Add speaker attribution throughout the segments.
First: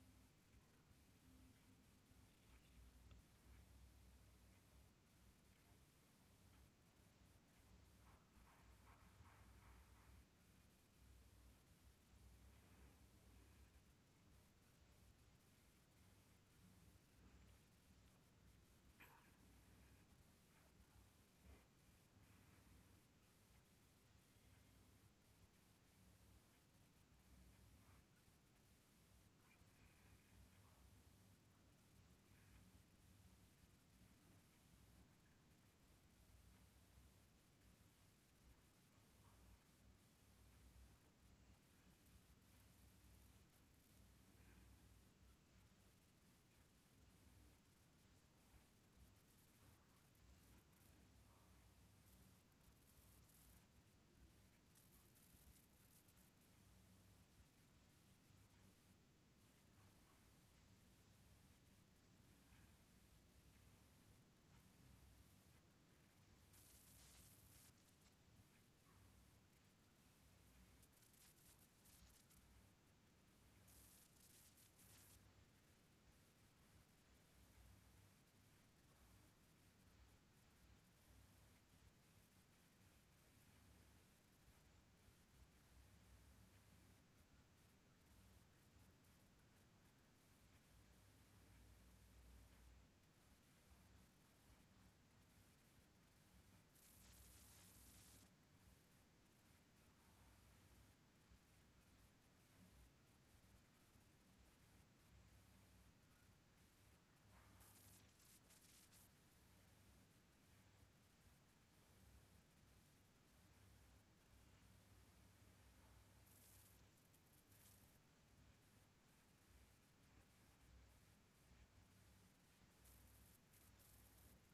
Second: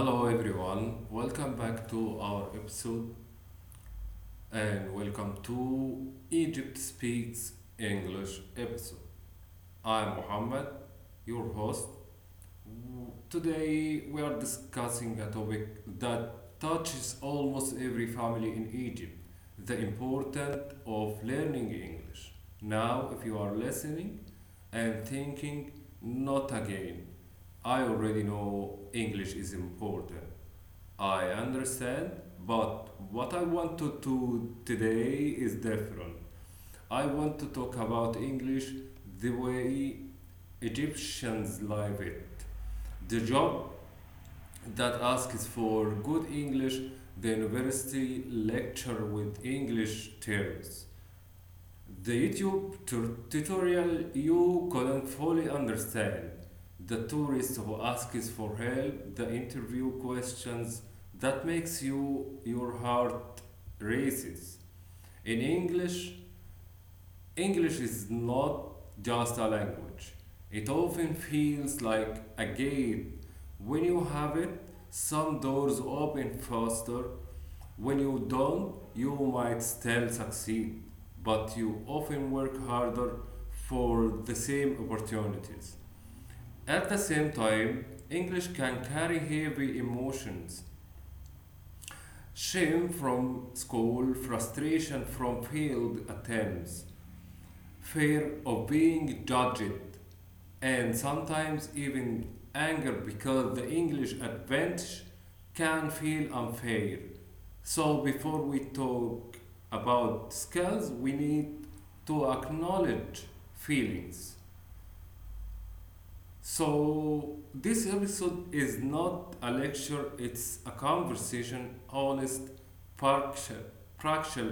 Speaker 1: Hello everyone, welcome back to our episode and welcome to Egypt Speaks English episode. I'm Mohammed, your host. Today we are discussing a topic that touches almost every family in Egypt, the importance of learning English. Now, if you are listening and thinking, not again, I already know English is important. I understand, but what I want to do today is different. I want to talk about English the way Egyptians live it. The job that asks for good English, the university lecture with English terms. The tutorial you couldn't fully understand. The tourist who asks for help, the interview questions that makes you your heart races. In English, English is not just a language. It often feels like a gate. When you have it, some doors open faster. When you don't, you might still succeed, but you often work harder for the same opportunities. At the same time, English can carry heavy emotions, shame from school, frustration from failed attempts, fear of being judged, and sometimes even anger because the English advantage can feel unfair. So, before we talk about skills, we need to acknowledge feelings. So, this episode is not a lecture, it's a conversation, honest, practical, practical,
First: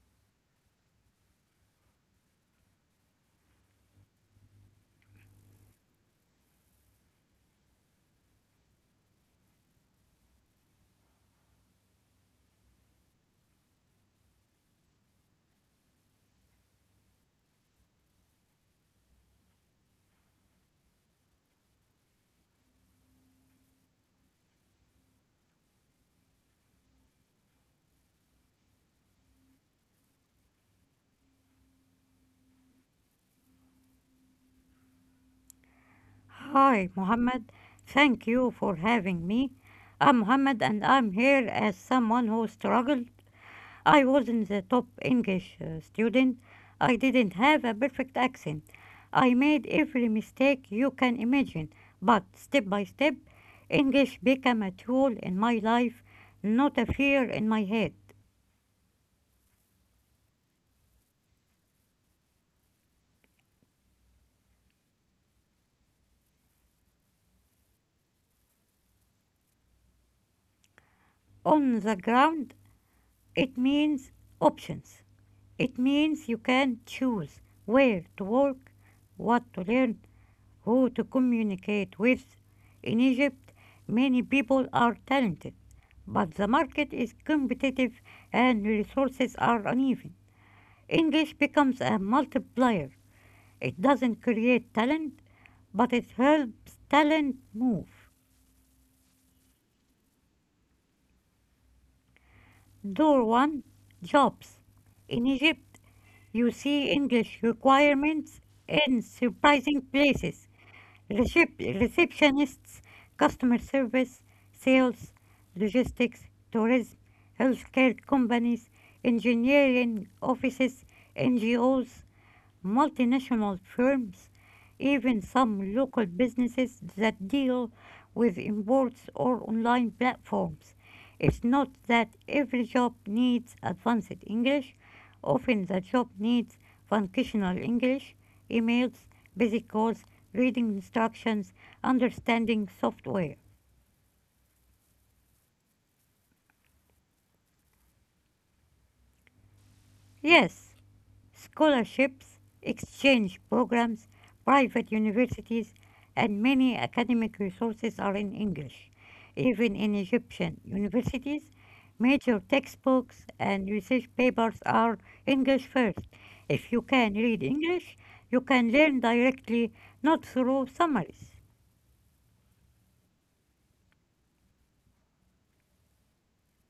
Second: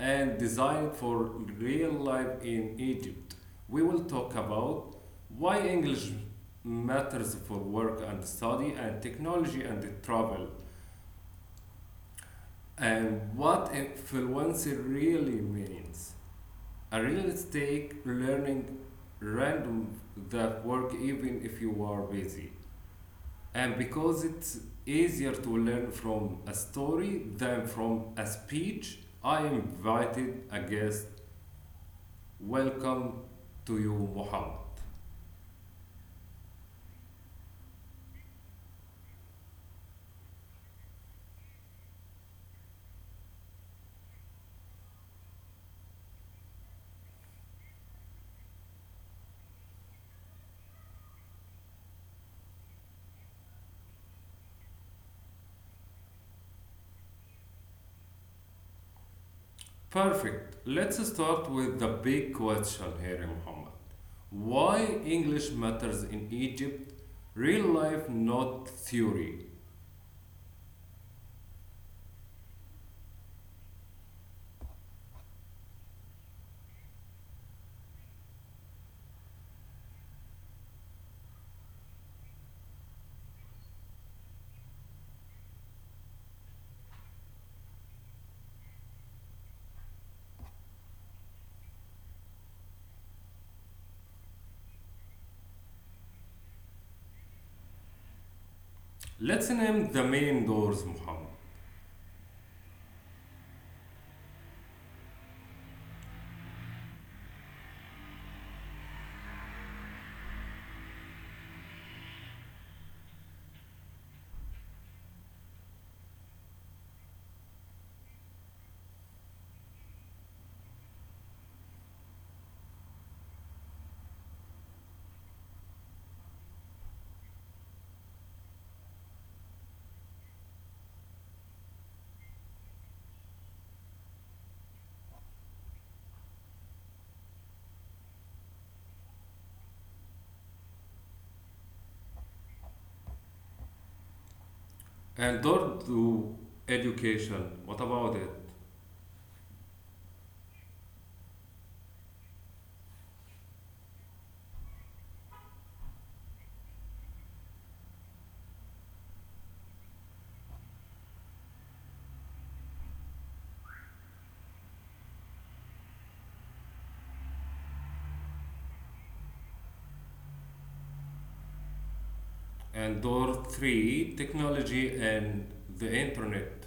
Speaker 1: and designed for real life in Egypt. We will talk about why English matters for work and study, and technology and travel, and what influencer really means. A real stake learning random that work even if you are busy. And because it's easier to learn from a story than from a speech, I invited a guest. Welcome to you, Muhammad.
Speaker 2: Hi, Mohammed. Thank you for having me. I'm Mohammed and I'm here as someone who struggled. I wasn't the top English student. I didn't have a perfect accent. I made every mistake you can imagine, but step by step, English became a tool in my life, not a fear in my head.
Speaker 1: Perfect. Let's start with the big question here, Muhammad. Why English matters in Egypt? Real life, not theory.
Speaker 2: On the ground, it means options. It means you can choose where to work, what to learn, who to communicate with. In Egypt, many people are talented, but the market is competitive and resources are uneven. English becomes a multiplier. It doesn't create talent, but it helps talent move.
Speaker 1: Let's name the main doors, Muhammad.
Speaker 2: Door 1: jobs. In Egypt, you see English requirements in surprising places. Receptionists, customer service, sales, logistics, tourism, healthcare companies, engineering offices, NGOs, multinational firms, even some local businesses that deal with imports or online platforms. It's not that every job needs advanced English, often the job needs functional English, emails, basic calls, reading instructions, understanding software.
Speaker 1: And door to education. What about it?
Speaker 2: Yes, scholarships, exchange programs, private universities, and many academic resources are in English. Even in Egyptian universities, major textbooks and research papers are English first. If you can read English, you can learn directly, not through summaries.
Speaker 1: And door three, technology and the internet.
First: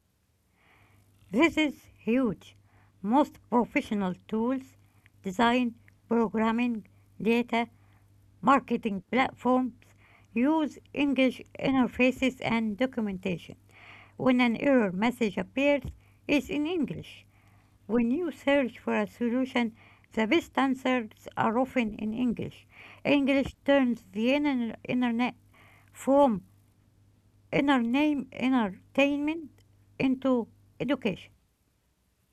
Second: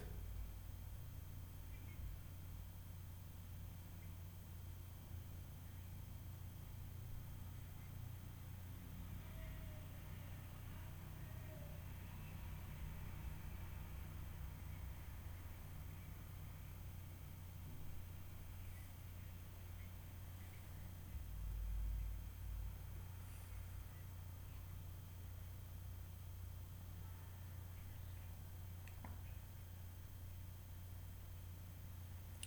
Speaker 2: This is huge. Most professional tools, design, programming, data, marketing platforms use English interfaces and documentation. When an error message appears, it's in English. When you search for a solution, the best answers are often in English. English turns the internet from entertainment into education.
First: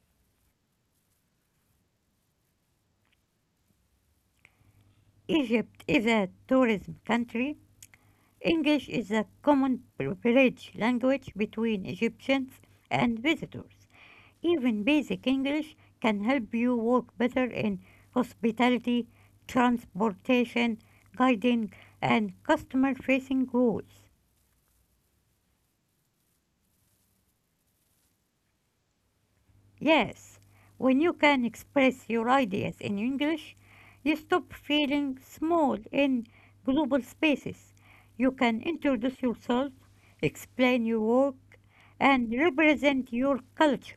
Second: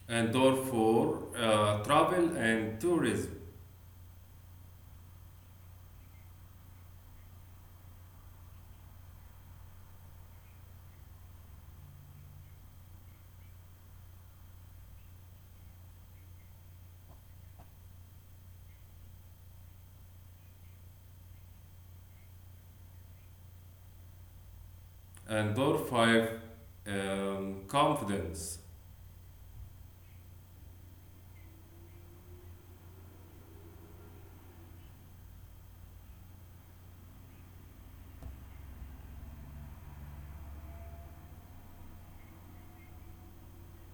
Speaker 1: And door four, travel and tourism.
Speaker 2: Egypt is a tourism country. English is a common bridge language between Egyptians and visitors. Even basic English can help you work better in hospitality, transportation, guiding, and customer facing roles.
Speaker 1: And door five, confidence.
Speaker 2: Yes, when you can express your ideas in English, you stop feeling small in global spaces. You can introduce yourself, explain your work, and represent your culture.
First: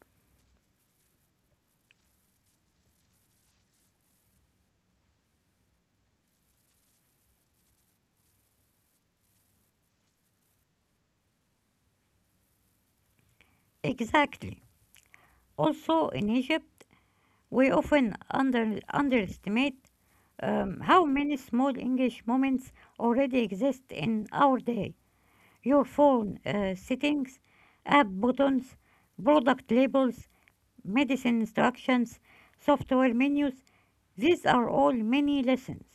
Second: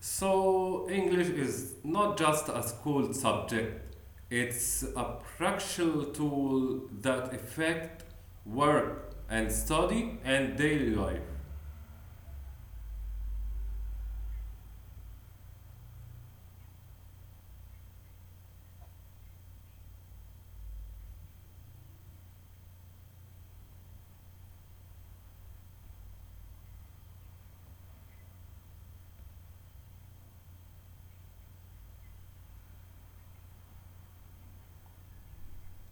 Speaker 1: So, English is not just a school subject, it's a practical tool that affect work and study and daily life.
Speaker 2: Exactly. Also, in Egypt, we often underestimate how many small English moments already exist in our day. Your phone settings, app buttons, product labels, medicine instructions, software menus. These are all mini lessons.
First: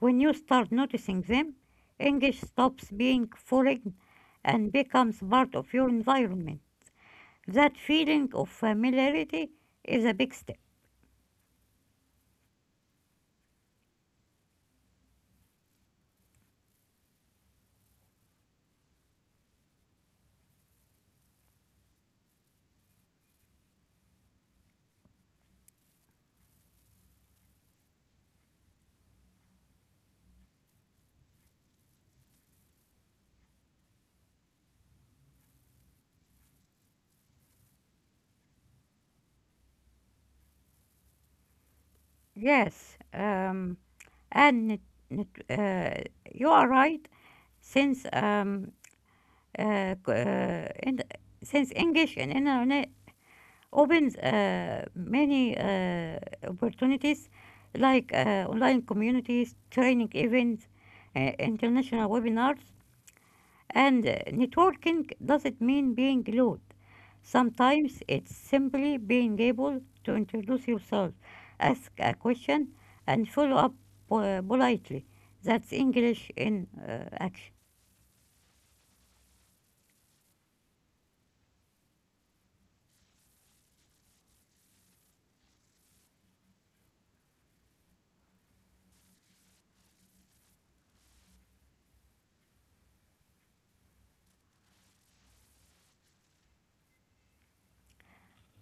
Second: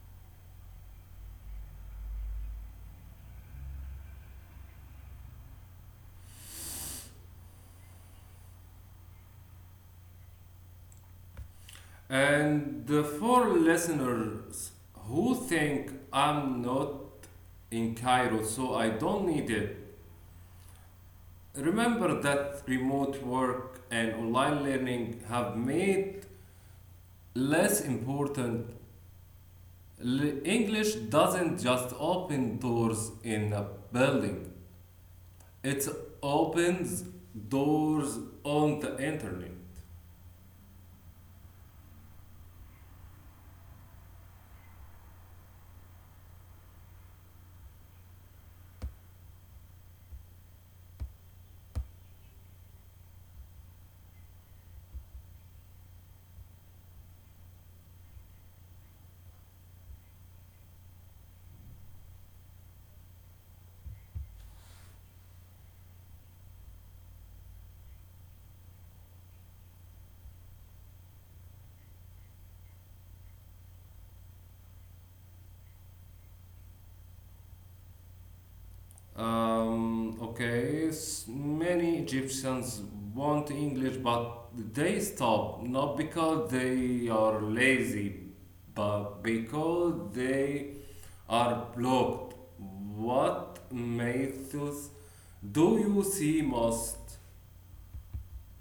Speaker 2: When you start noticing them, English stops being foreign and becomes part of your environment. That feeling of familiarity is a big step.
Speaker 1: And the four listeners who think I'm not in Cairo, so I don't need it, remember that remote work and online learning have made less important. English doesn't just open doors in a building, it opens doors on the internet.
Speaker 2: Yes, um, and it, it, uh, you are right. Since um, uh, c- uh, in, since English and internet opens many opportunities like online communities, training events, international webinars, and networking doesn't mean being loud. Sometimes it's simply being able to introduce yourself, ask a question, and follow up politely. That's English in action.
Speaker 1: Okay, many Egyptians want English, but they stop not because they are lazy, but because they are blocked. What methods do you see most?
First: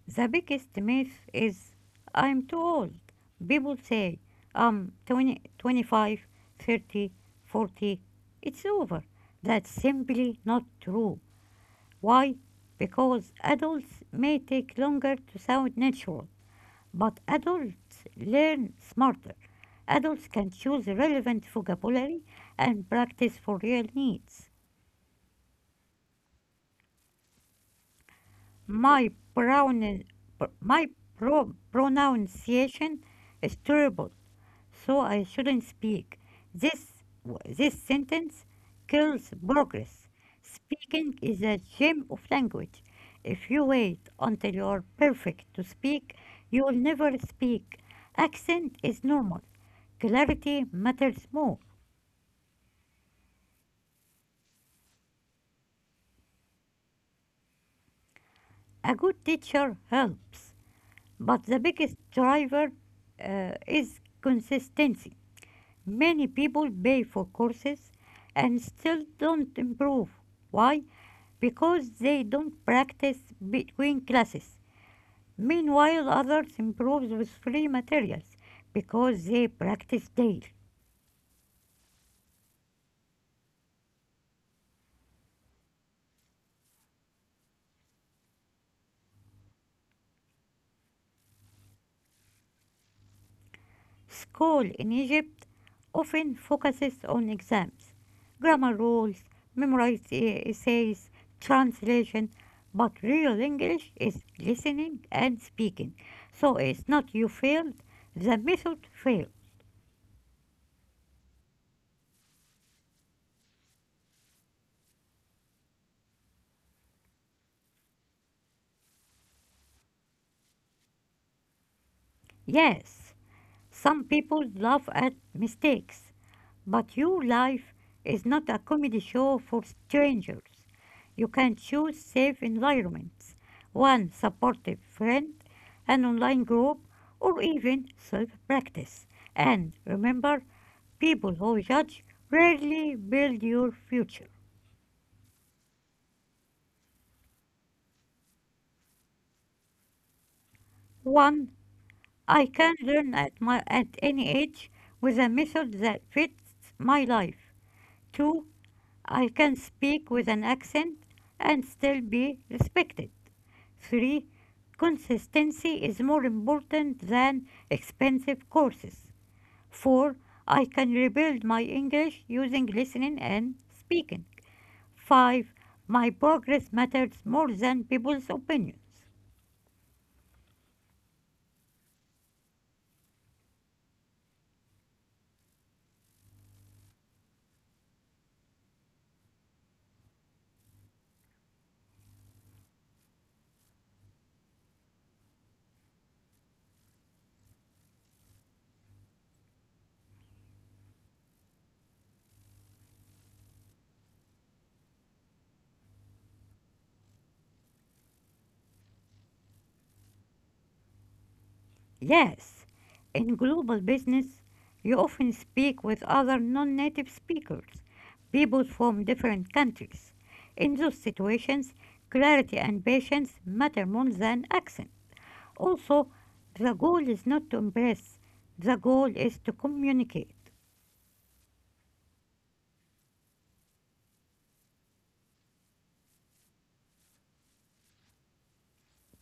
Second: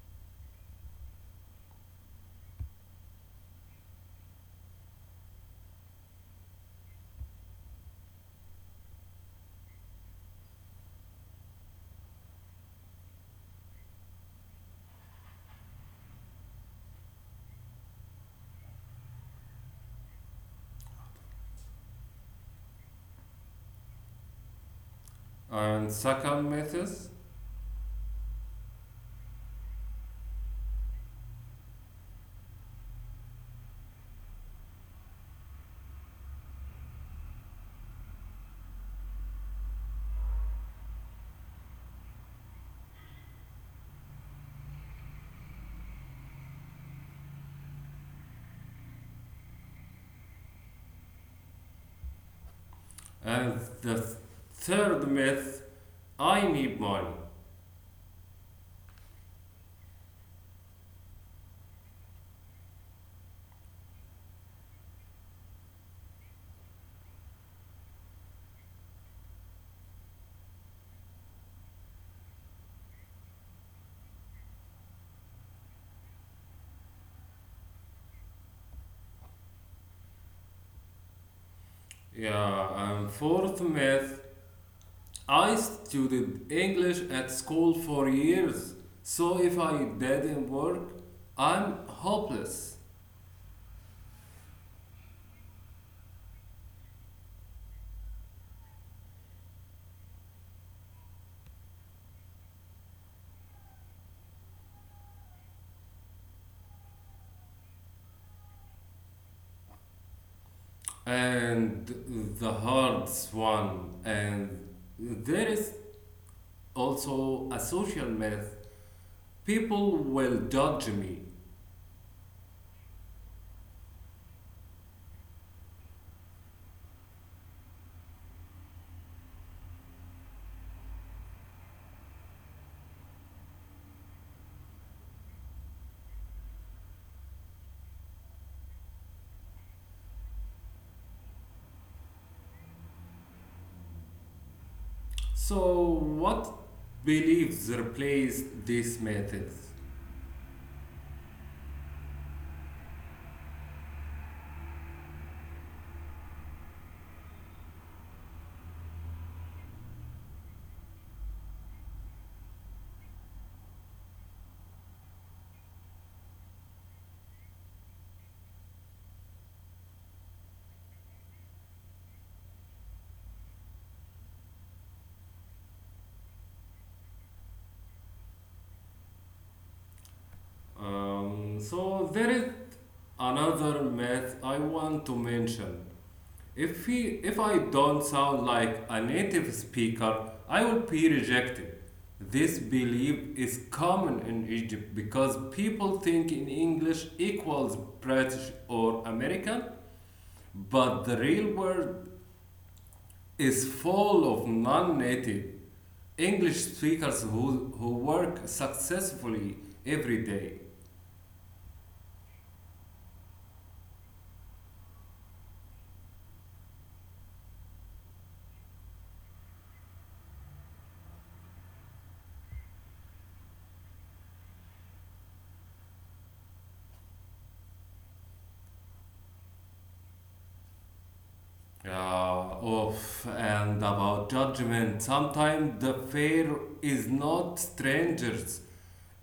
Speaker 2: The biggest myth is I'm too old. People say I'm 20, 25, 30, 40. It's over. That's simply not true. Why? Because adults may take longer to sound natural. But adults learn smarter. Adults can choose relevant vocabulary and practice for real needs.
Speaker 1: And second method,
Speaker 2: My, pronoun, my pronunciation is terrible, so I shouldn't speak. This, this sentence kills progress. Speaking is a gem of language. If you wait until you are perfect to speak, you will never speak. Accent is normal. Clarity matters more.
Speaker 1: and the third myth, I need money.
Speaker 2: A good teacher helps, but the biggest driver is consistency. Many people pay for courses and still don't improve. Why? Because they don't practice between classes. Meanwhile, others improve with free materials because they practice daily.
Speaker 1: Yeah, and fourth myth, I studied English at school for years, so if I didn't work, I'm hopeless.
Speaker 2: School in Egypt often focuses on exams, grammar rules, memorized essays, translation, but real English is listening and speaking. So it's not you failed, the method failed.
Speaker 1: And the hard one, and there is also a social myth people will judge me.
Speaker 2: Yes, some people laugh at mistakes, but your life is not a comedy show for strangers. You can choose safe environments, one supportive friend, an online group, or even self practice. And remember, people who judge rarely build your future.
Speaker 1: So, what beliefs replace these methods?
Speaker 2: One, I can learn at my at any age with a method that fits my life. Two, I can speak with an accent and still be respected. 3. Consistency is more important than expensive courses. 4. I can rebuild my English using listening and speaking. 5. My progress matters more than people's opinions.
Speaker 1: So, there is another myth I want to mention. If I don't sound like a native speaker, I will be rejected. This belief is common in Egypt because people think in English equals British or American, but the real world is full of non-native English speakers who work successfully every day.
Speaker 2: Yes, in global business, you often speak with other non native speakers, people from different countries. In those situations, clarity and patience matter more than accent. Also, the goal is not to impress, the goal is to communicate.
Speaker 1: Of and about judgment, sometimes the fear is not strangers.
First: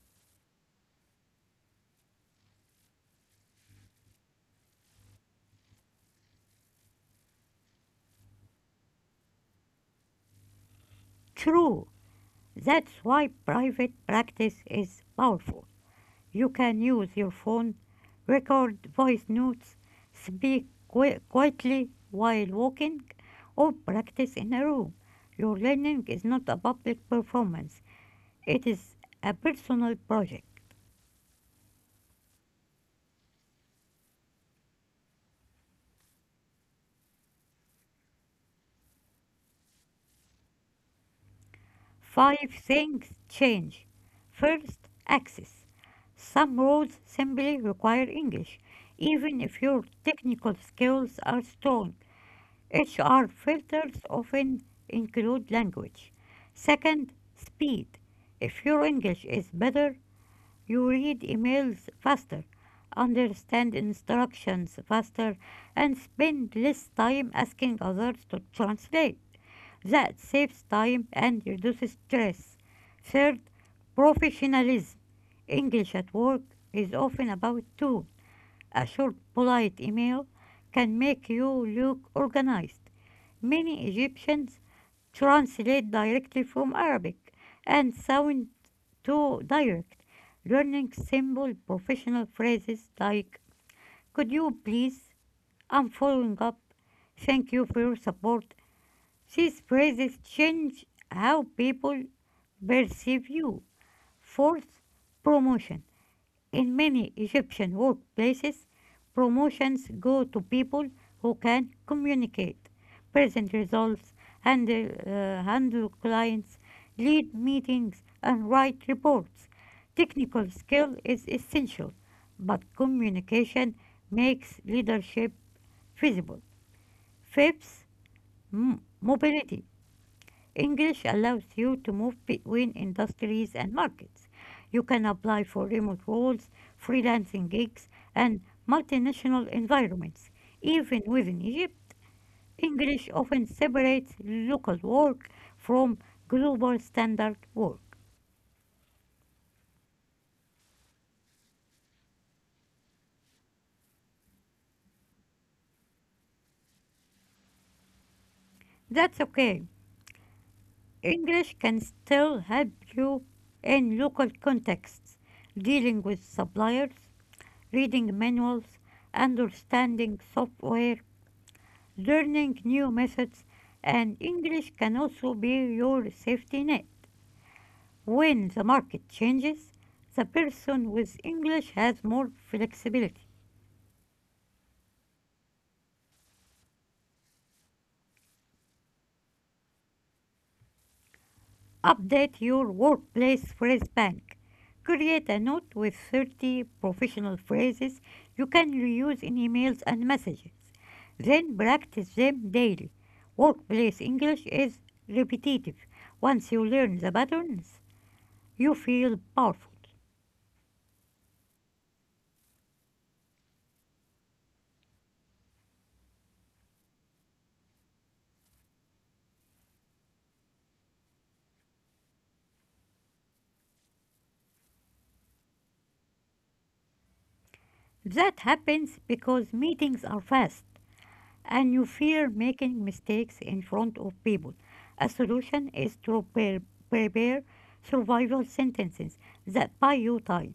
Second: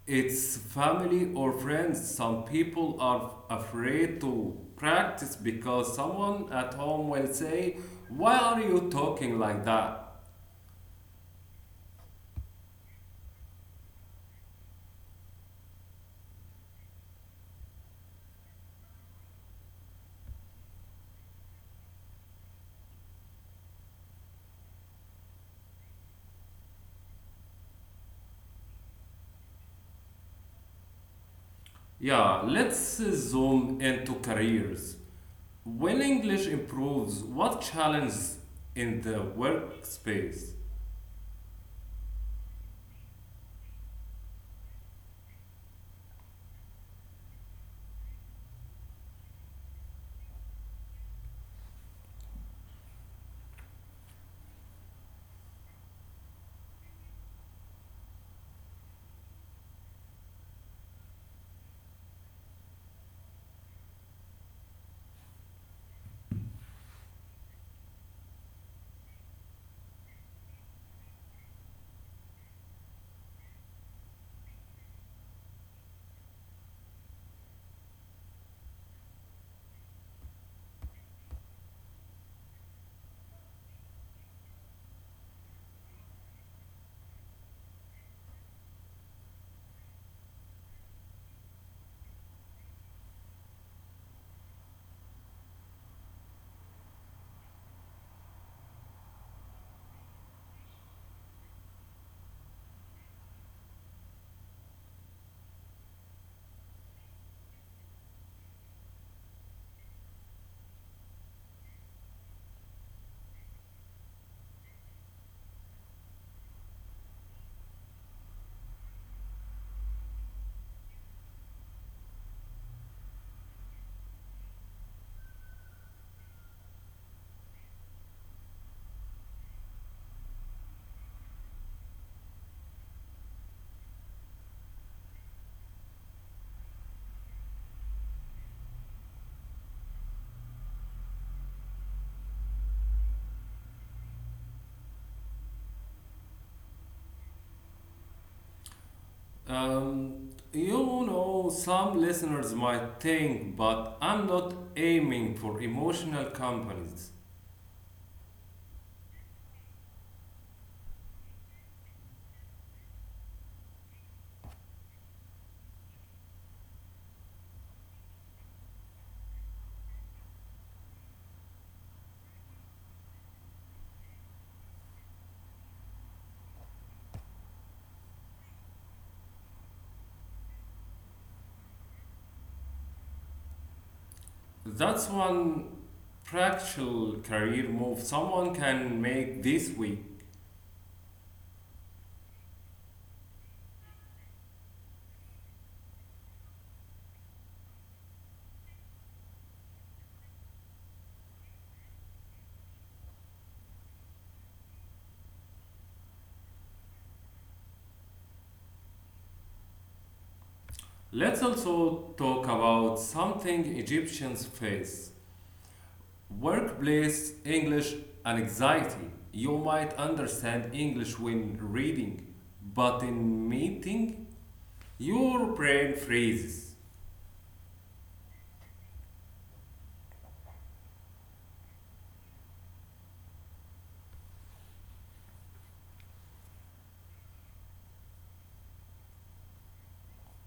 Speaker 1: It's family or friends. Some people are afraid to practice because someone at home will say, why are you talking like that?
Speaker 2: True, that's why private practice is powerful. You can use your phone, record voice notes, speak quietly while walking, or practice in a room. Your learning is not a public performance, it is a personal project.
Speaker 1: Yeah, let's zoom into careers. When English improves, what challenges in the workspace?
Speaker 2: Five things change. First, access. Some roles simply require English, even if your technical skills are strong. HR filters often include language. Second, speed. If your English is better, you read emails faster, understand instructions faster, and spend less time asking others to translate. That saves time and reduces stress. Third, professionalism. English at work is often about tone. A short, polite email can make you look organized. Many Egyptians translate directly from Arabic and sound too direct, learning simple professional phrases like "Could you please?" "I'm following up." "Thank you for your support." These phrases change how people perceive you. Fourth, promotion. In many Egyptian workplaces, promotions go to people who can communicate, present results, handle clients, lead meetings, and write reports. Technical skill is essential, but communication makes leadership feasible. Fifth, mobility. English allows you to move between industries and markets. You can apply for remote roles, freelancing gigs, and multinational environments. Even within Egypt, English often separates local work from global standard work.
Speaker 1: You know, some listeners might think, but I'm not aiming for emotional companies.
Speaker 2: That's okay. English can still help you in local contexts, dealing with suppliers, reading manuals, understanding software learning new methods, and English can also be your safety net. When the market changes, the person with English has more flexibility.
Speaker 1: That's one practical career move someone can make this week.
Speaker 2: Update your workplace phrase bank. Create a note with 30 professional phrases you can reuse in emails and messages. Then practice them daily. Workplace English is repetitive. Once you learn the patterns, you feel powerful.
Speaker 1: Let's also talk about something Egyptians face, workplace English anxiety. You might understand English when reading, but in meeting, your brain freezes.
Speaker 2: That happens because meetings are fast and you fear making mistakes in front of people. A solution is to prepare survival sentences that buy you time.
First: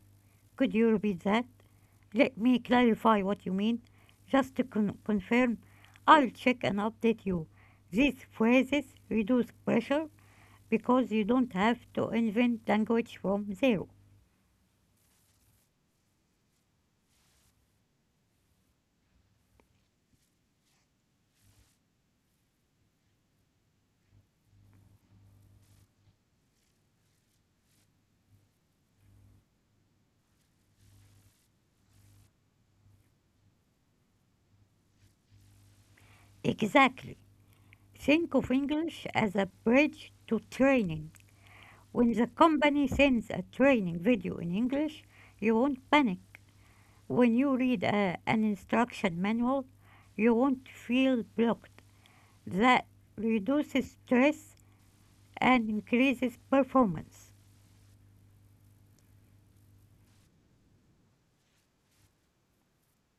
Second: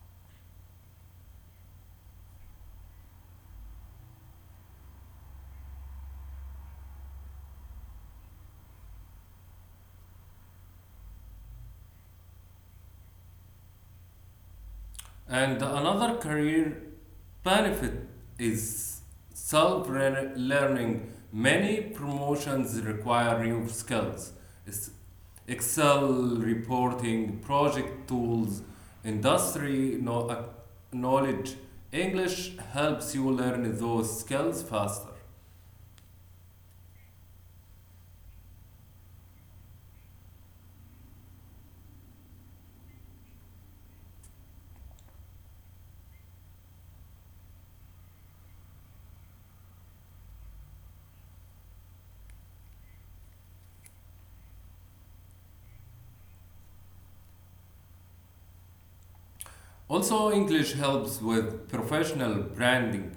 Speaker 2: Could you repeat that? Let me clarify what you mean. Just to confirm, I'll check and update you. These phrases reduce pressure because you don't have to invent language from zero.
Speaker 1: And another career benefit is self learning. Many promotions require new skills. It's Excel reporting, project tools, industry knowledge. English helps you learn those skills faster.
Speaker 2: Exactly. Think of English as a bridge to training. When the company sends a training video in English, you won't panic. When you read a, an instruction manual, you won't feel blocked. That reduces stress and increases performance.
Speaker 1: Also, English helps with professional branding.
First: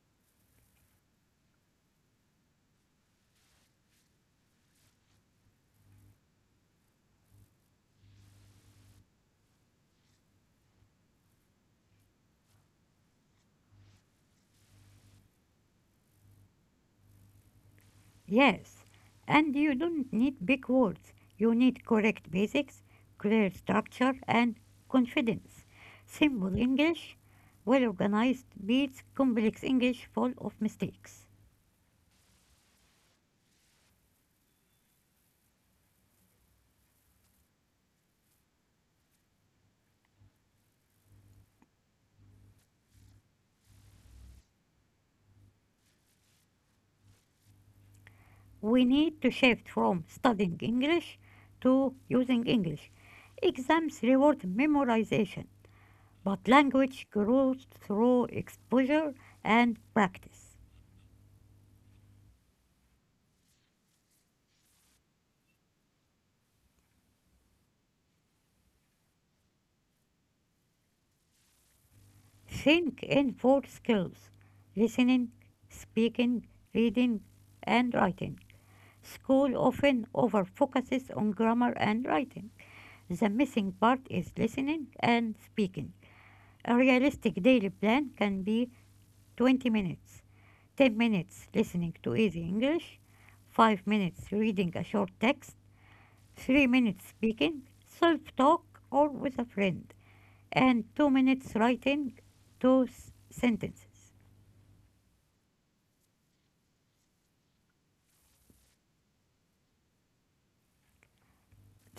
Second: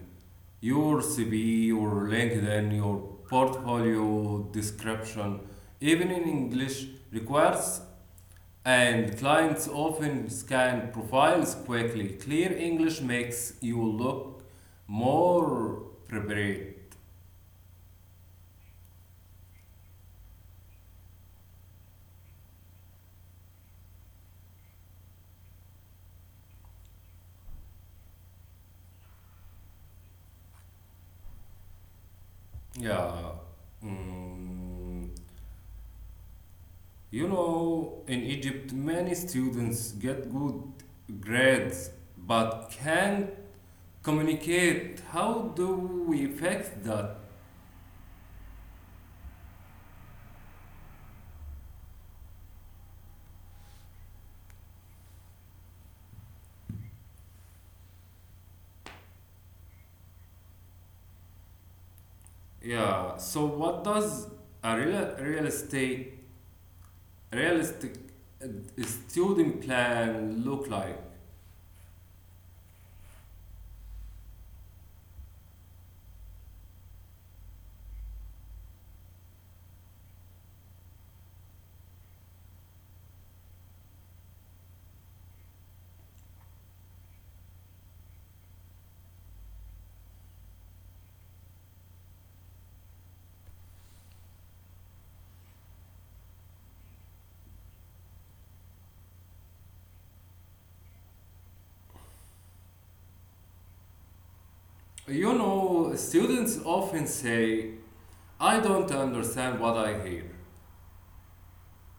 Speaker 1: Your CV, your LinkedIn, your portfolio description, even in English, requires and clients often scan profiles quickly. Clear English makes you look more prepared.
Speaker 2: Yes, and you don't need big words. You need correct basics, clear structure, and confidence. Simple English, well organized, beats complex English full of mistakes.
Speaker 1: Yeah. Mm. You know, in Egypt, many students get good grades but can't communicate. How do we fix that?
Speaker 2: We need to shift from studying English to using English. Exams reward memorization, but language grows through exposure and practice.
Speaker 1: Yeah. So what does a realistic uh, student plan look like?
Speaker 2: Think in four skills: listening, speaking, reading, and writing. School often over focuses on grammar and writing. The missing part is listening and speaking. A realistic daily plan can be 20 minutes: 10 minutes listening to easy English, 5 minutes reading a short text, 3 minutes speaking, self talk or with a friend, and 2 minutes writing two sentences.
Speaker 1: You know, students often say, "I don't understand what I hear."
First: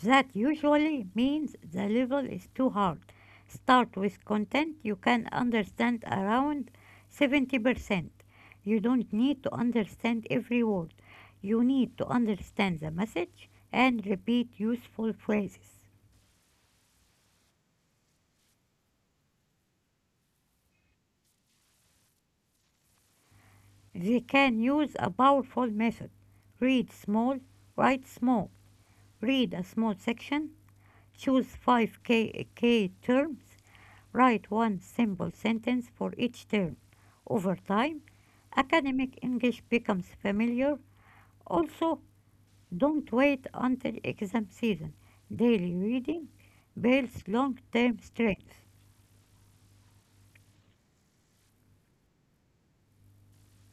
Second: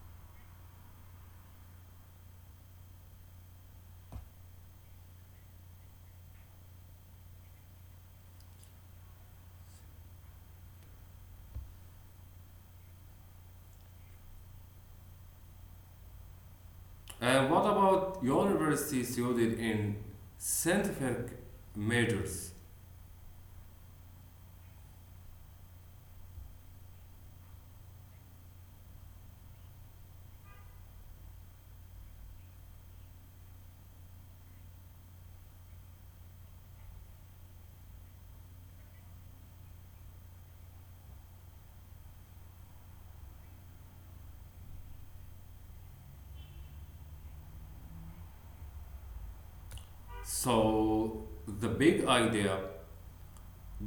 Speaker 2: That usually means the level is too hard. Start with content you can understand around 70%. You don't need to understand every word. You need to understand the message and repeat useful phrases.
Speaker 1: And what about university student in scientific majors?
Speaker 2: They can use a powerful method. Read small, write small. Read a small section, choose 5 K, K terms, write one simple sentence for each term. Over time, academic English becomes familiar. Also, don't wait until exam season. Daily reading builds long term strength.
Speaker 1: So the big idea:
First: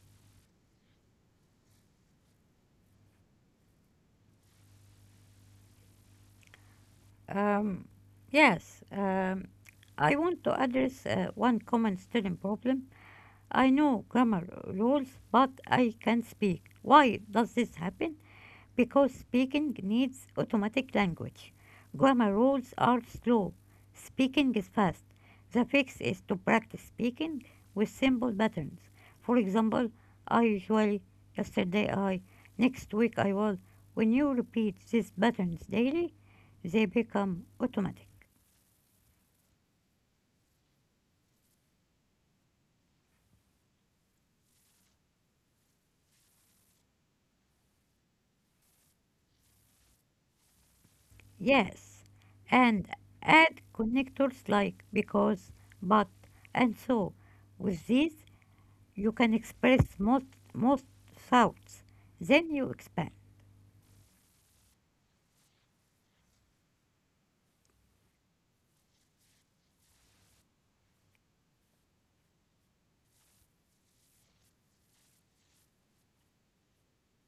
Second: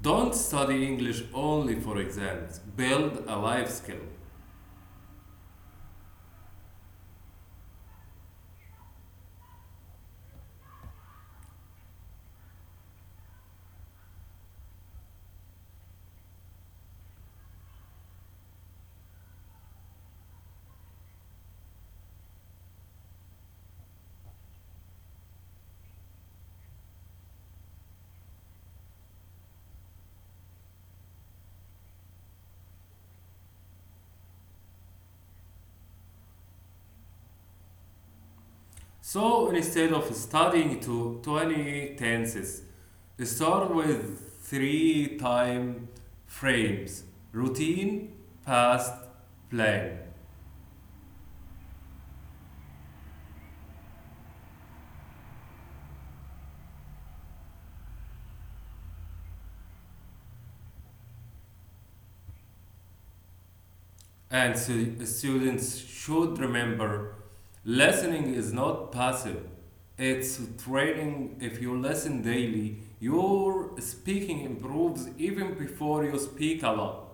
Speaker 1: don't study English only for exams. Build a life skill.
Speaker 2: Um, yes, um, I want to address one common student problem. I know grammar rules, but I can't speak. Why does this happen? Because speaking needs automatic language. Grammar rules are slow. Speaking is fast. The fix is to practice speaking with simple patterns. For example, I usually, yesterday I, next week I will. When you repeat these patterns daily, they become automatic.
Speaker 1: So instead of studying to 20 tenses, start with three time frames routine, past, plan.
Speaker 2: Yes, and add connectors like because, but, and so. With these, you can express most thoughts, then you expand.
Speaker 1: And students should remember listening is not passive, it's training. If you listen daily, your speaking improves even before you speak a lot.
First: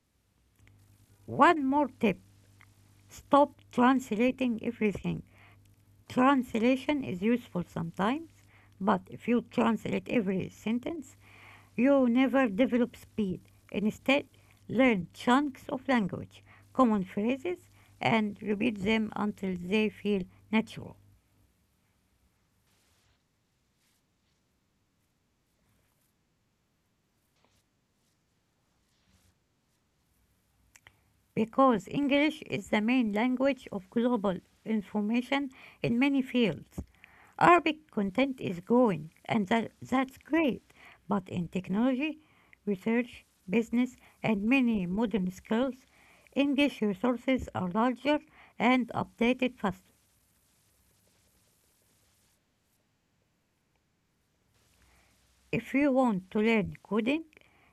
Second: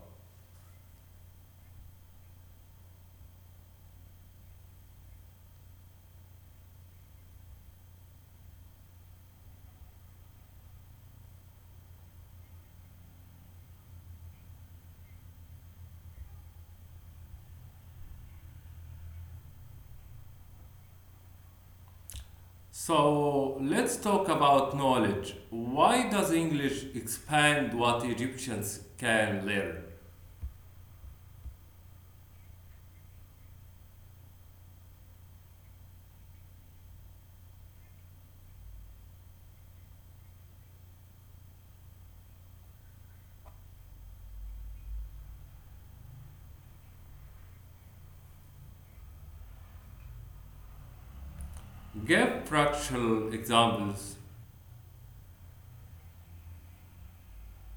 Speaker 2: One more tip: stop translating everything. Translation is useful sometimes, but if you translate every sentence, you never develop speed. Instead, learn chunks of language, common phrases, and repeat them until they feel natural.
Speaker 1: So let's talk about knowledge. Why does English expand what Egyptians can learn?
Speaker 2: Because English is the main language of global information in many fields. Arabic content is growing, and that's great. But in technology, research, business, and many modern skills, English resources are larger and updated faster.
Speaker 1: Give practical examples.
Speaker 2: If you want to learn coding,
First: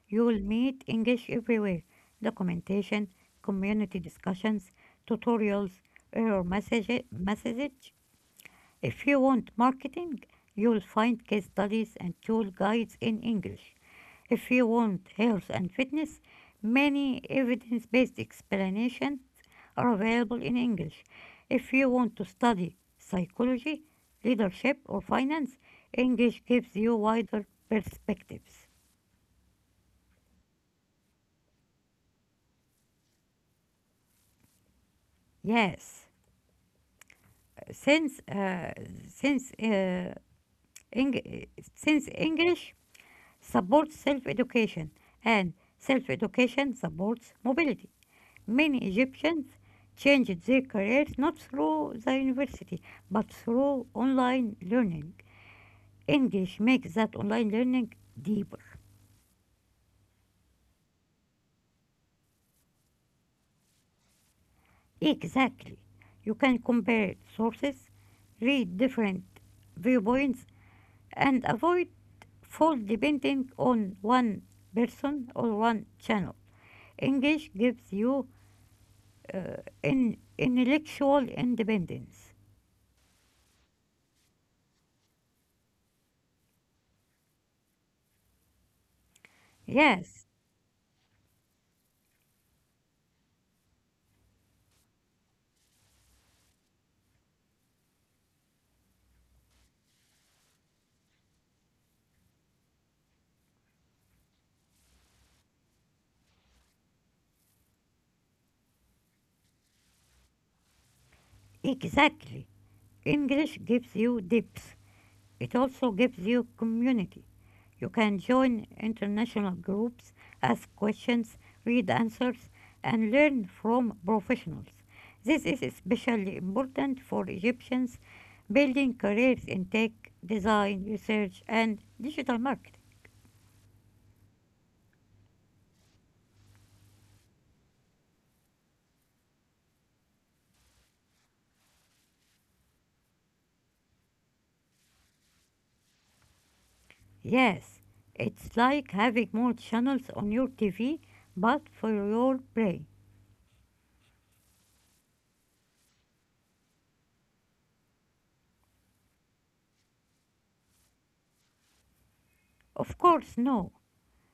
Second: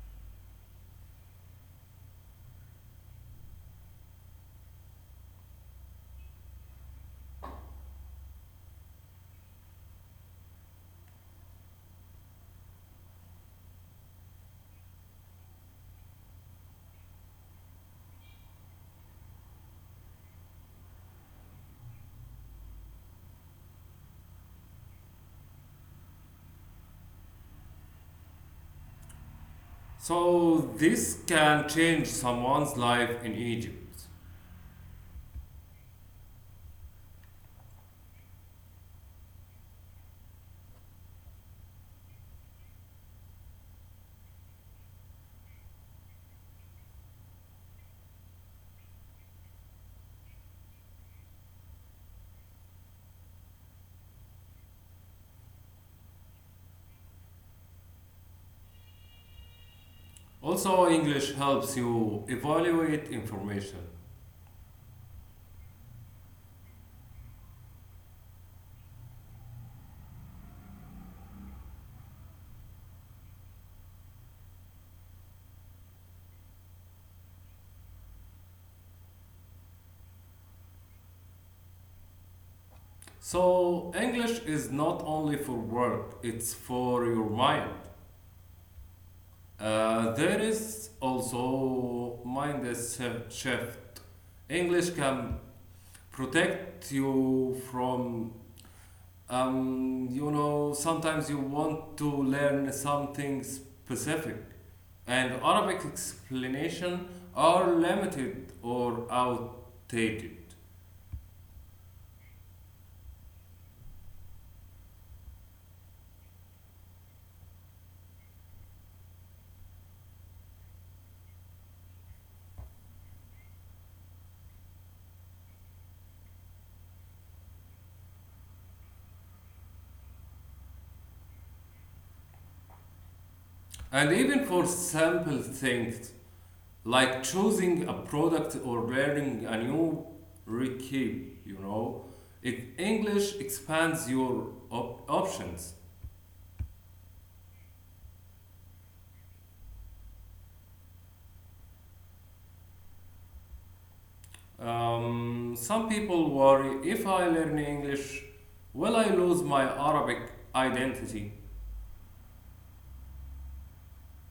Speaker 2: you will meet English everywhere: documentation, community discussions, tutorials, messages, if you want marketing, you'll find case studies and tool guides in English. If you want health and fitness, many evidence based explanations are available in English. If you want to study psychology, leadership, or finance, English gives you wider perspectives.
Speaker 1: So this can change someone's life in Egypt.
Speaker 2: Yes, since uh, since uh, Eng- since English supports self-education and self-education supports mobility. Many Egyptians changed their careers not through the university but through online learning. English makes that online learning deeper.
Speaker 1: Also, English helps you evaluate information.
Speaker 2: Exactly. You can compare sources, read different viewpoints, and avoid fall depending on one person or one channel. English gives you uh, in intellectual independence.
Speaker 1: So English is not only for work, it's for your mind.
Speaker 2: Yes,
Speaker 1: There is also mind shift. English can protect you from, you know, sometimes you want to learn something specific and arabic explanation are limited or outdated,
Speaker 2: exactly. English gives you depth. It also gives you community. You can join international groups, ask questions, read answers, and learn from professionals. This is especially important for Egyptians building careers in tech, design, research, and digital marketing.
Speaker 1: and even for simple things like choosing a product or learning a new recipe, english expands your options.
Speaker 2: Yes, it's like having more channels on your TV, but for your brain.
Speaker 1: Some people worry if I learn English, will I lose my Arabic identity?
Speaker 2: Of course, no.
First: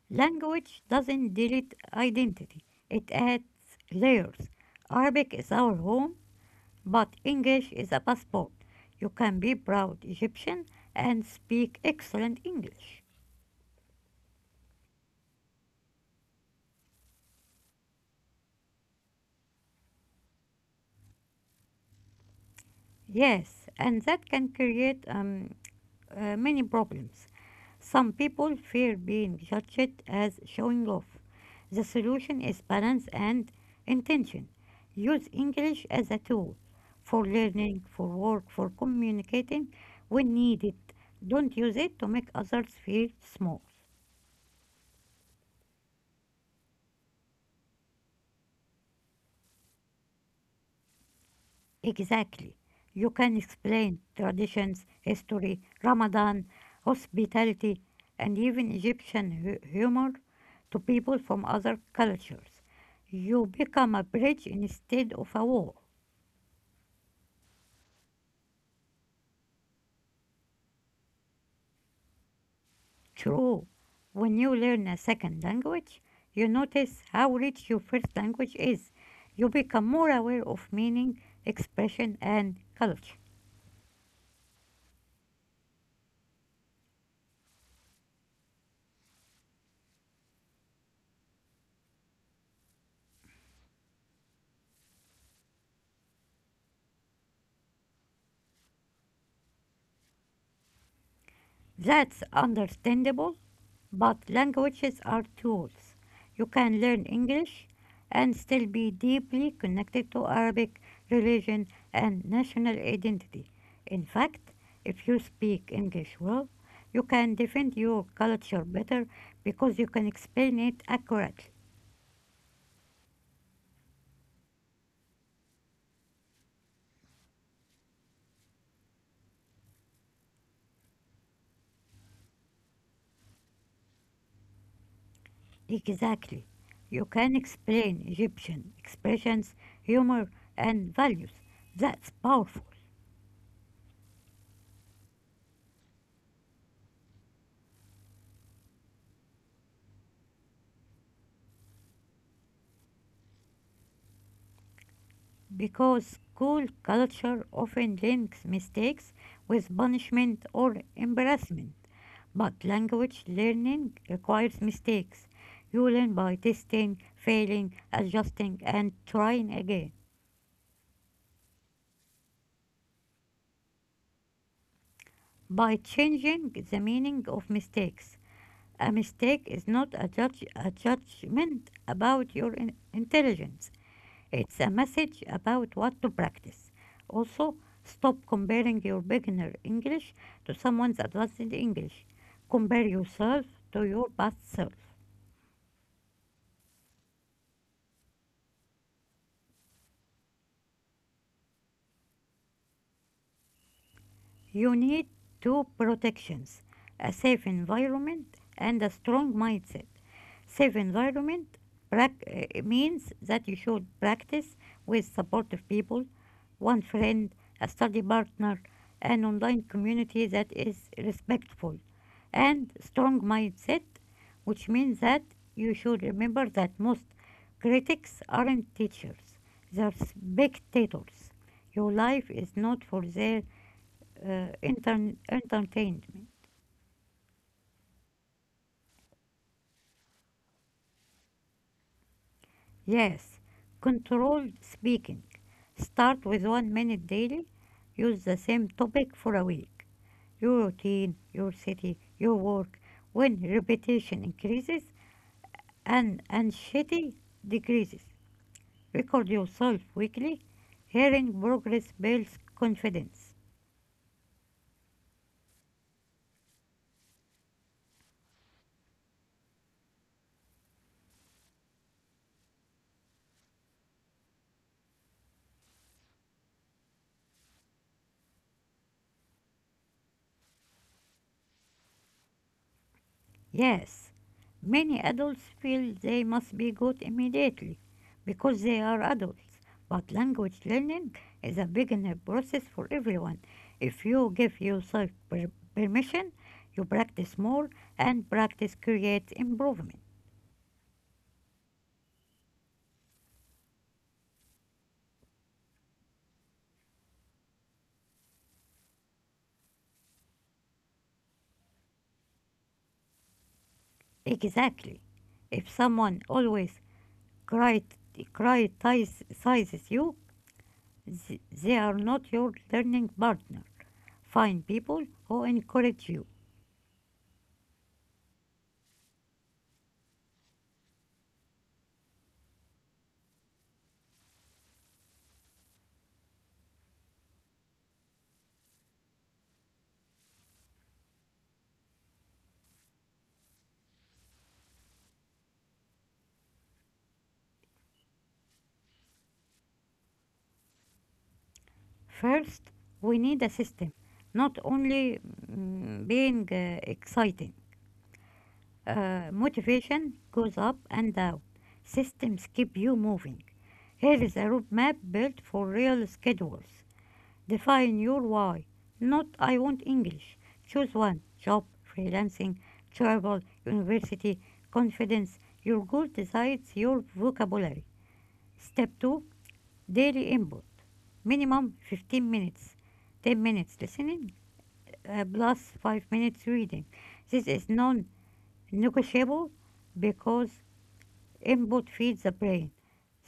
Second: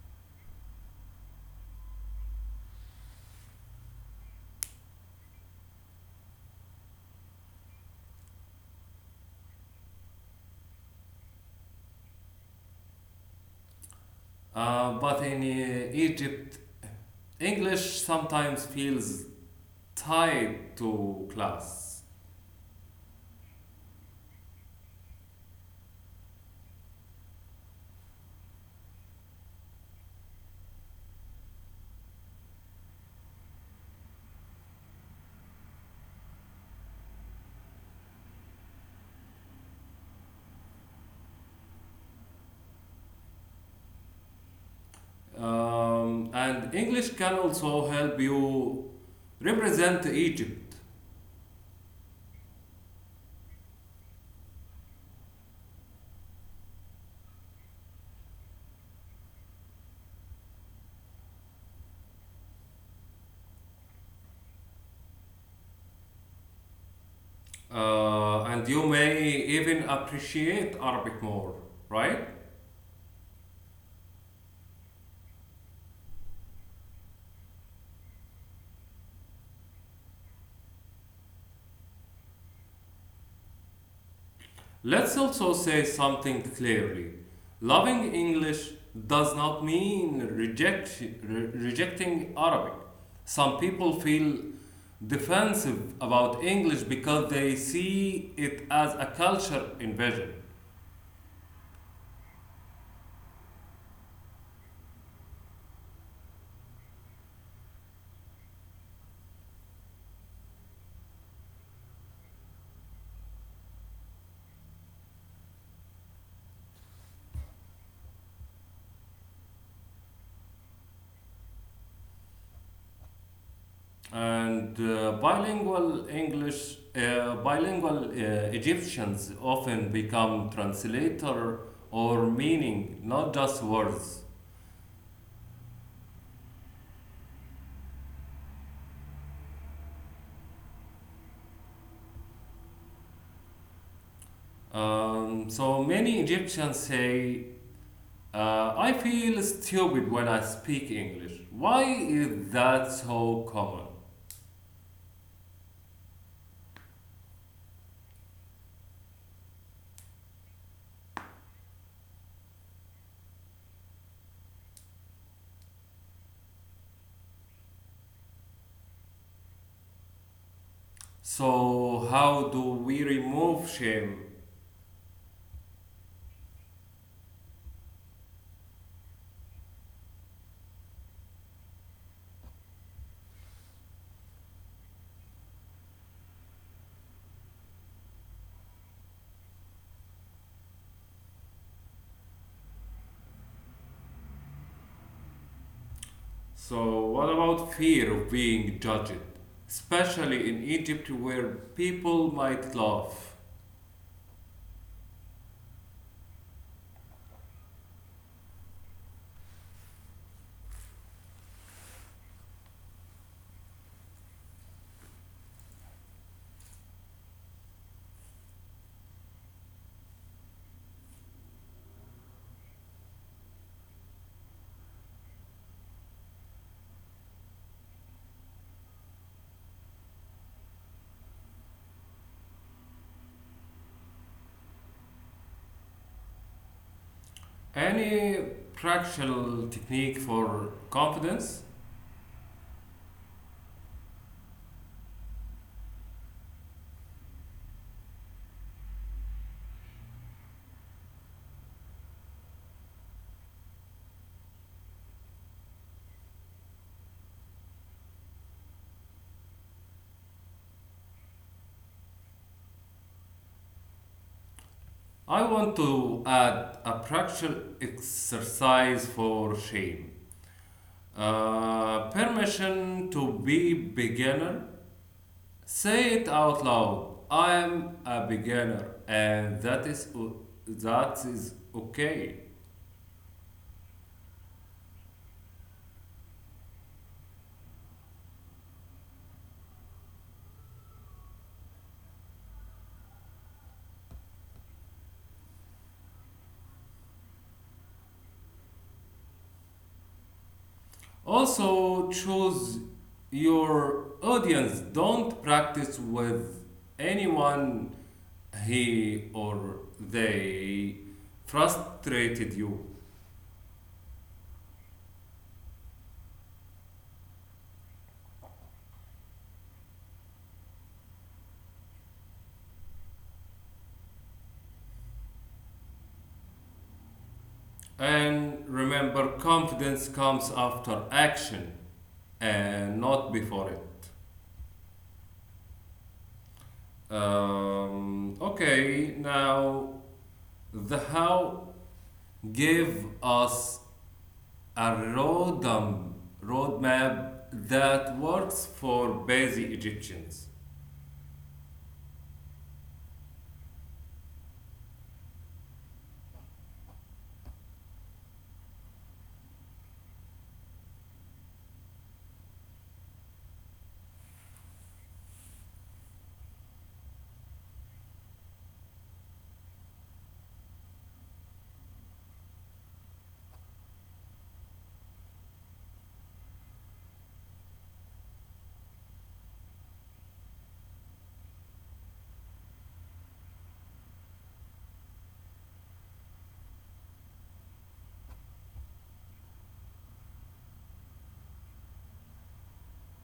Speaker 2: Language doesn't delete identity, it adds layers. Arabic is our home, but English is a passport. You can be proud Egyptian and speak excellent English.
Speaker 1: But in Egypt, English sometimes feels tied to class.
Speaker 2: Yes, and that can create many problems. Some people fear being judged as showing off. The solution is balance and intention. Use English as a tool for learning, for work, for communicating when needed. Don't use it to make others feel small.
Speaker 1: And English can also help you represent Egypt.
Speaker 2: Exactly. You can explain traditions, history, Ramadan, hospitality, and even Egyptian humor to people from other cultures. You become a bridge instead of a wall.
Speaker 1: And you may even appreciate Arabic more, right?
Speaker 2: True. When you learn a second language, you notice how rich your first language is. You become more aware of meaning, expression, and culture.
Speaker 1: Let's also say something clearly. Loving English does not mean rejecting Arabic. Some people feel defensive about English because they see it as a culture invasion.
Speaker 2: That's understandable, but languages are tools. You can learn English and still be deeply connected to Arabic religion and national identity. In fact, if you speak English well, you can defend your culture better because you can explain it accurately.
Speaker 1: And bilingual English, bilingual Egyptians often become translator or meaning, not just words.
Speaker 2: Exactly. You can explain Egyptian expressions, humor, and values. That's powerful.
Speaker 1: So many Egyptians say, uh, I feel stupid when I speak English. Why is that so common?
Speaker 2: Because school culture often links mistakes with punishment or embarrassment. But language learning requires mistakes. You learn by testing, failing, adjusting, and trying again.
Speaker 1: So, how do we remove shame?
Speaker 2: By changing the meaning of mistakes, a mistake is not a judgment about your intelligence. It's a message about what to practice. Also, stop comparing your beginner English to someone's advanced English. Compare yourself to your past self.
Speaker 1: So, what about fear of being judged? Especially in Egypt where people might laugh.
Speaker 2: You need two protections: a safe environment and a strong mindset. Safe environment means that you should practice with supportive people, one friend, a study partner, an online community that is respectful, and strong mindset, which means that you should remember that most critics aren't teachers, they're spectators. Your life is not for their entertainment.
Speaker 1: Any practical technique for confidence?
Speaker 2: Yes, controlled speaking. Start with 1 minute daily. Use the same topic for a week. Your routine, your city, your work. When repetition increases and anxiety decreases, record yourself weekly. Hearing progress builds confidence.
Speaker 1: I want to add a practical exercise for shame. Permission to be beginner. Say it out loud. I am a beginner, and that is okay.
Speaker 2: Yes, many adults feel they must be good immediately because they are adults, but language learning is a beginner process for everyone. If you give yourself permission, you practice more and practice creates improvement.
Speaker 1: Also, choose your audience. Don't practice with anyone he or they frustrated you.
Speaker 2: Exactly. If someone always crit- criticizes you, they are not your learning partner. Find people who encourage you.
Speaker 1: And remember, confidence comes after action and not before it. Okay, now the how, give us a roadmap that works for busy Egyptians.
Speaker 2: First, we need a system, not only being exciting. Motivation goes up and down. Systems keep you moving. Here is a roadmap built for real schedules. Define your why, not I want English. Choose one: job, freelancing, travel, university, confidence. Your goal decides your vocabulary. Step two: Dairy input, minimum 15 minutes, 10 minutes listening, plus 5 minutes reading. This is non negotiable because input feeds the brain.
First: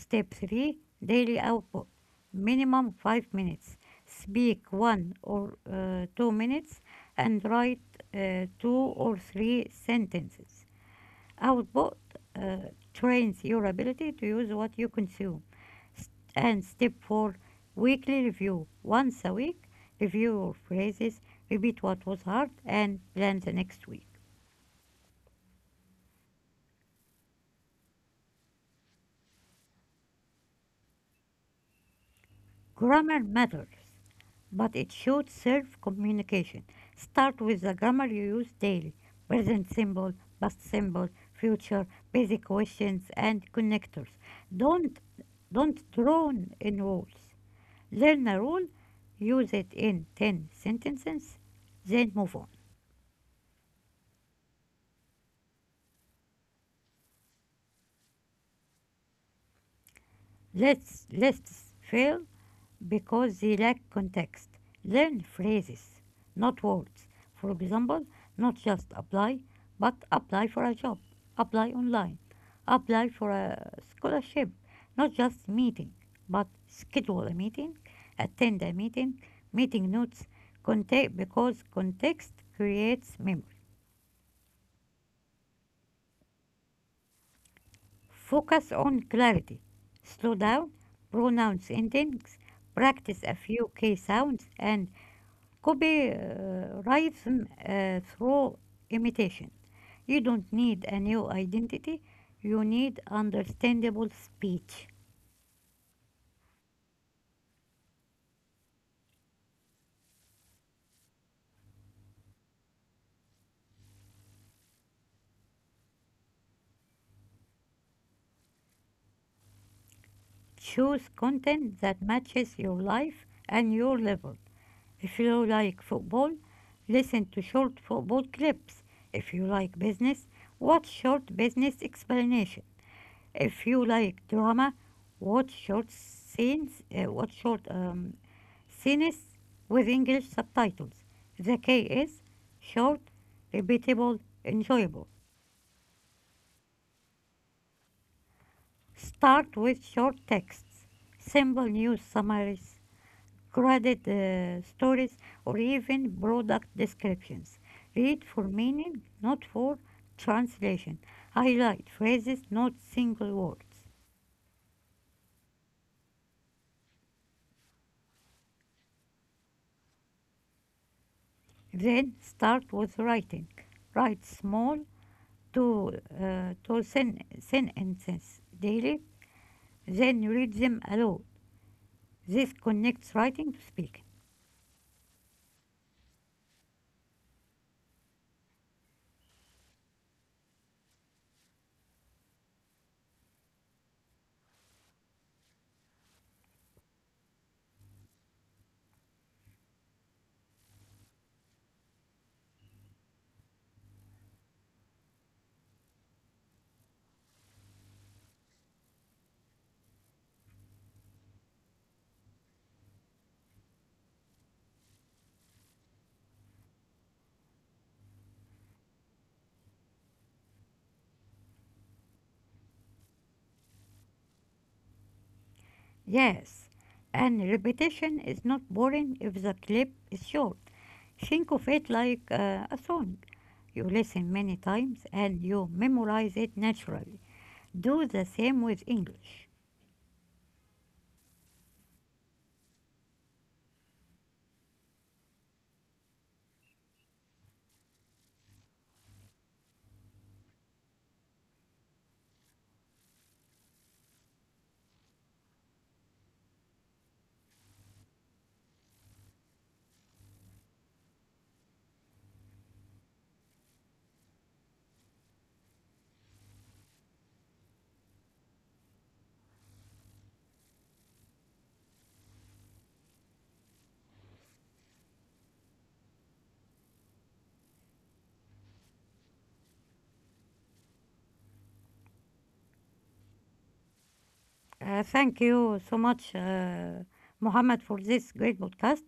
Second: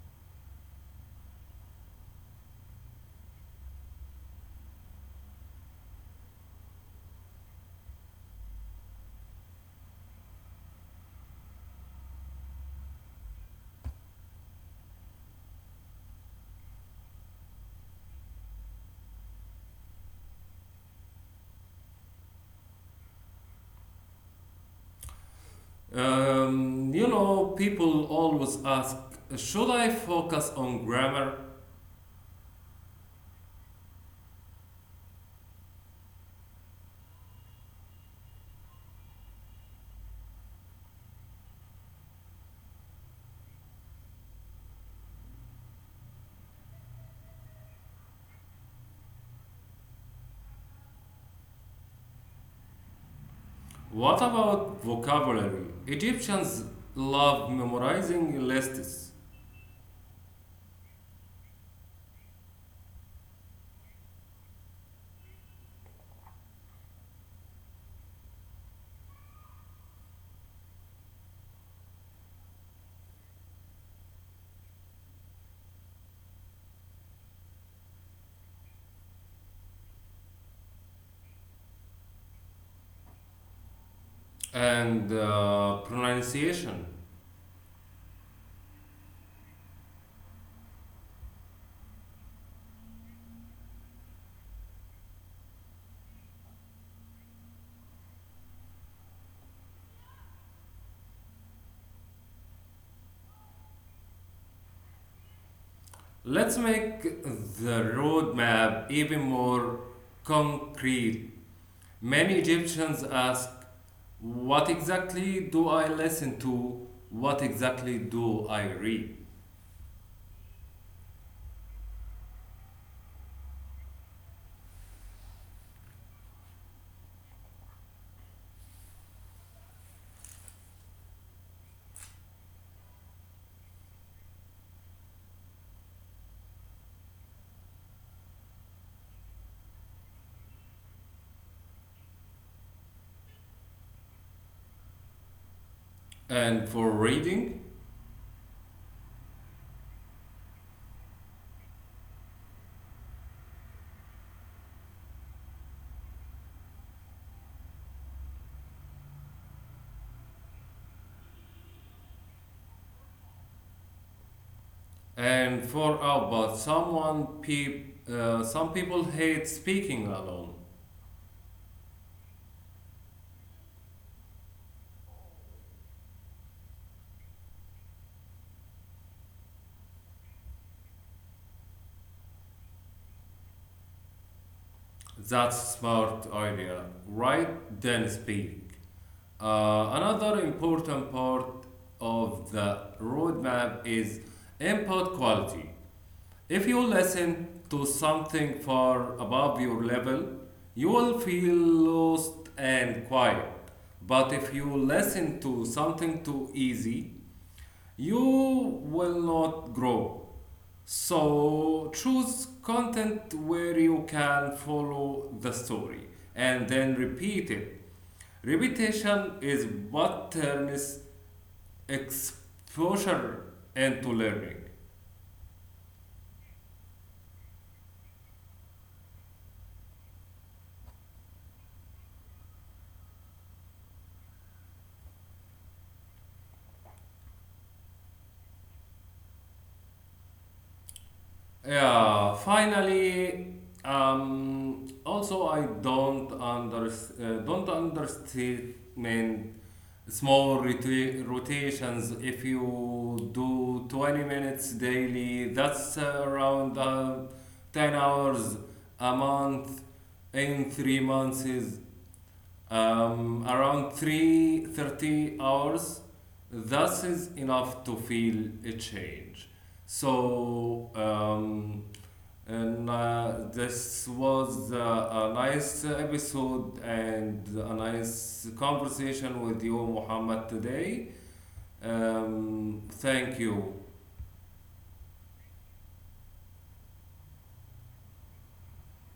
Speaker 2: Step 3: Daily output, minimum 5 minutes. Speak 1 or 2 minutes and write 2 or 3 sentences. Output uh, trains your ability to use what you consume. And step four, weekly review. Once a week, review your phrases, repeat what was hard, and plan the next week.
Speaker 1: You know, people always ask, should I focus on grammar?
Speaker 2: Grammar matters, but it should serve communication. Start with the grammar you use daily: present symbol, past symbol, future, basic questions, and connectors. Don't don't drown in rules. Learn a rule, use it in 10 sentences, then move on.
Speaker 1: What about vocabulary? Egyptians love memorizing lists
Speaker 2: Let's lists fail because they lack context. Learn phrases, not words. For example, not just apply, but apply for a job, apply online, apply for a scholarship; not just meeting, but schedule a meeting, attend a meeting, meeting notes. Context, because context creates memory.
Speaker 1: and pronunciation.
Speaker 2: Focus on clarity. Slow down, pronounce endings, practice a few key sounds, and copy rhythm through imitation. You don't need a new identity, you need understandable speech.
Speaker 1: Let's make the roadmap even more concrete. Many Egyptians ask, what exactly do I listen to? What exactly do I read?
Speaker 2: Choose content that matches your life and your level. If you like football, listen to short football clips. If you like business, watch short business explanations. If you like drama, watch short scenes with English subtitles. The key is short, repeatable, enjoyable.
Speaker 1: And for reading
Speaker 2: Start with short texts, simple news summaries, graded stories, or even product descriptions. Read for meaning, not for translation. Highlight phrases, not single words.
Speaker 1: and for output, some people hate speaking alone.
Speaker 2: Then start with writing. Write small, to to sentences daily, then read them aloud. This connects writing to speaking.
Speaker 1: That's smart idea. Write then speak. Another important part of the roadmap is input quality. If you listen to something far above your level, you will feel lost and quiet. But if you listen to something too easy, you will not grow. So choose content where you can follow the story and then repeat it. Repetition is what turns exposure into learning.
Speaker 2: Yes, and repetition is not boring if the clip is short. Think of it like a song. You listen many times and you memorize it naturally. Do the same with English.
Speaker 1: Yeah, finally, also I don't underestimate small rotations. If you do 20 minutes daily, that's around 10 hours a month in 3 months. Is around 3:30 hours thus is enough to feel a change so and this was a nice episode and a nice conversation with you muhammad today, thank you.
Speaker 2: Thank you so much, Mohammed, for this great podcast.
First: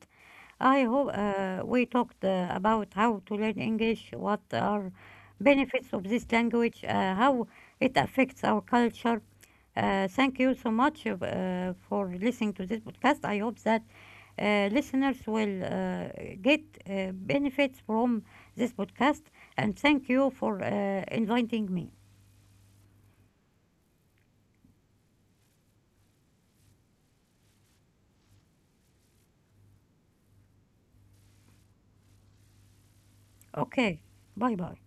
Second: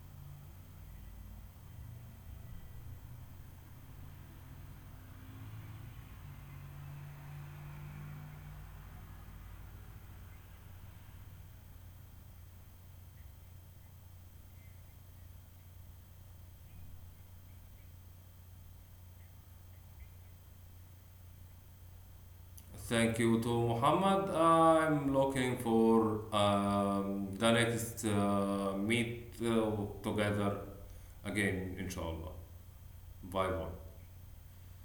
Speaker 2: I hope we talked about how to learn English, what are benefits of this language, how it affects our culture. Thank you so much for listening to this podcast. I hope that listeners will get benefits from this podcast. And thank you for inviting me.
Speaker 1: Thank you to muhammad, I'm looking for the next meet together again, inshallah. Bye bye.
Speaker 2: Okay, bye bye.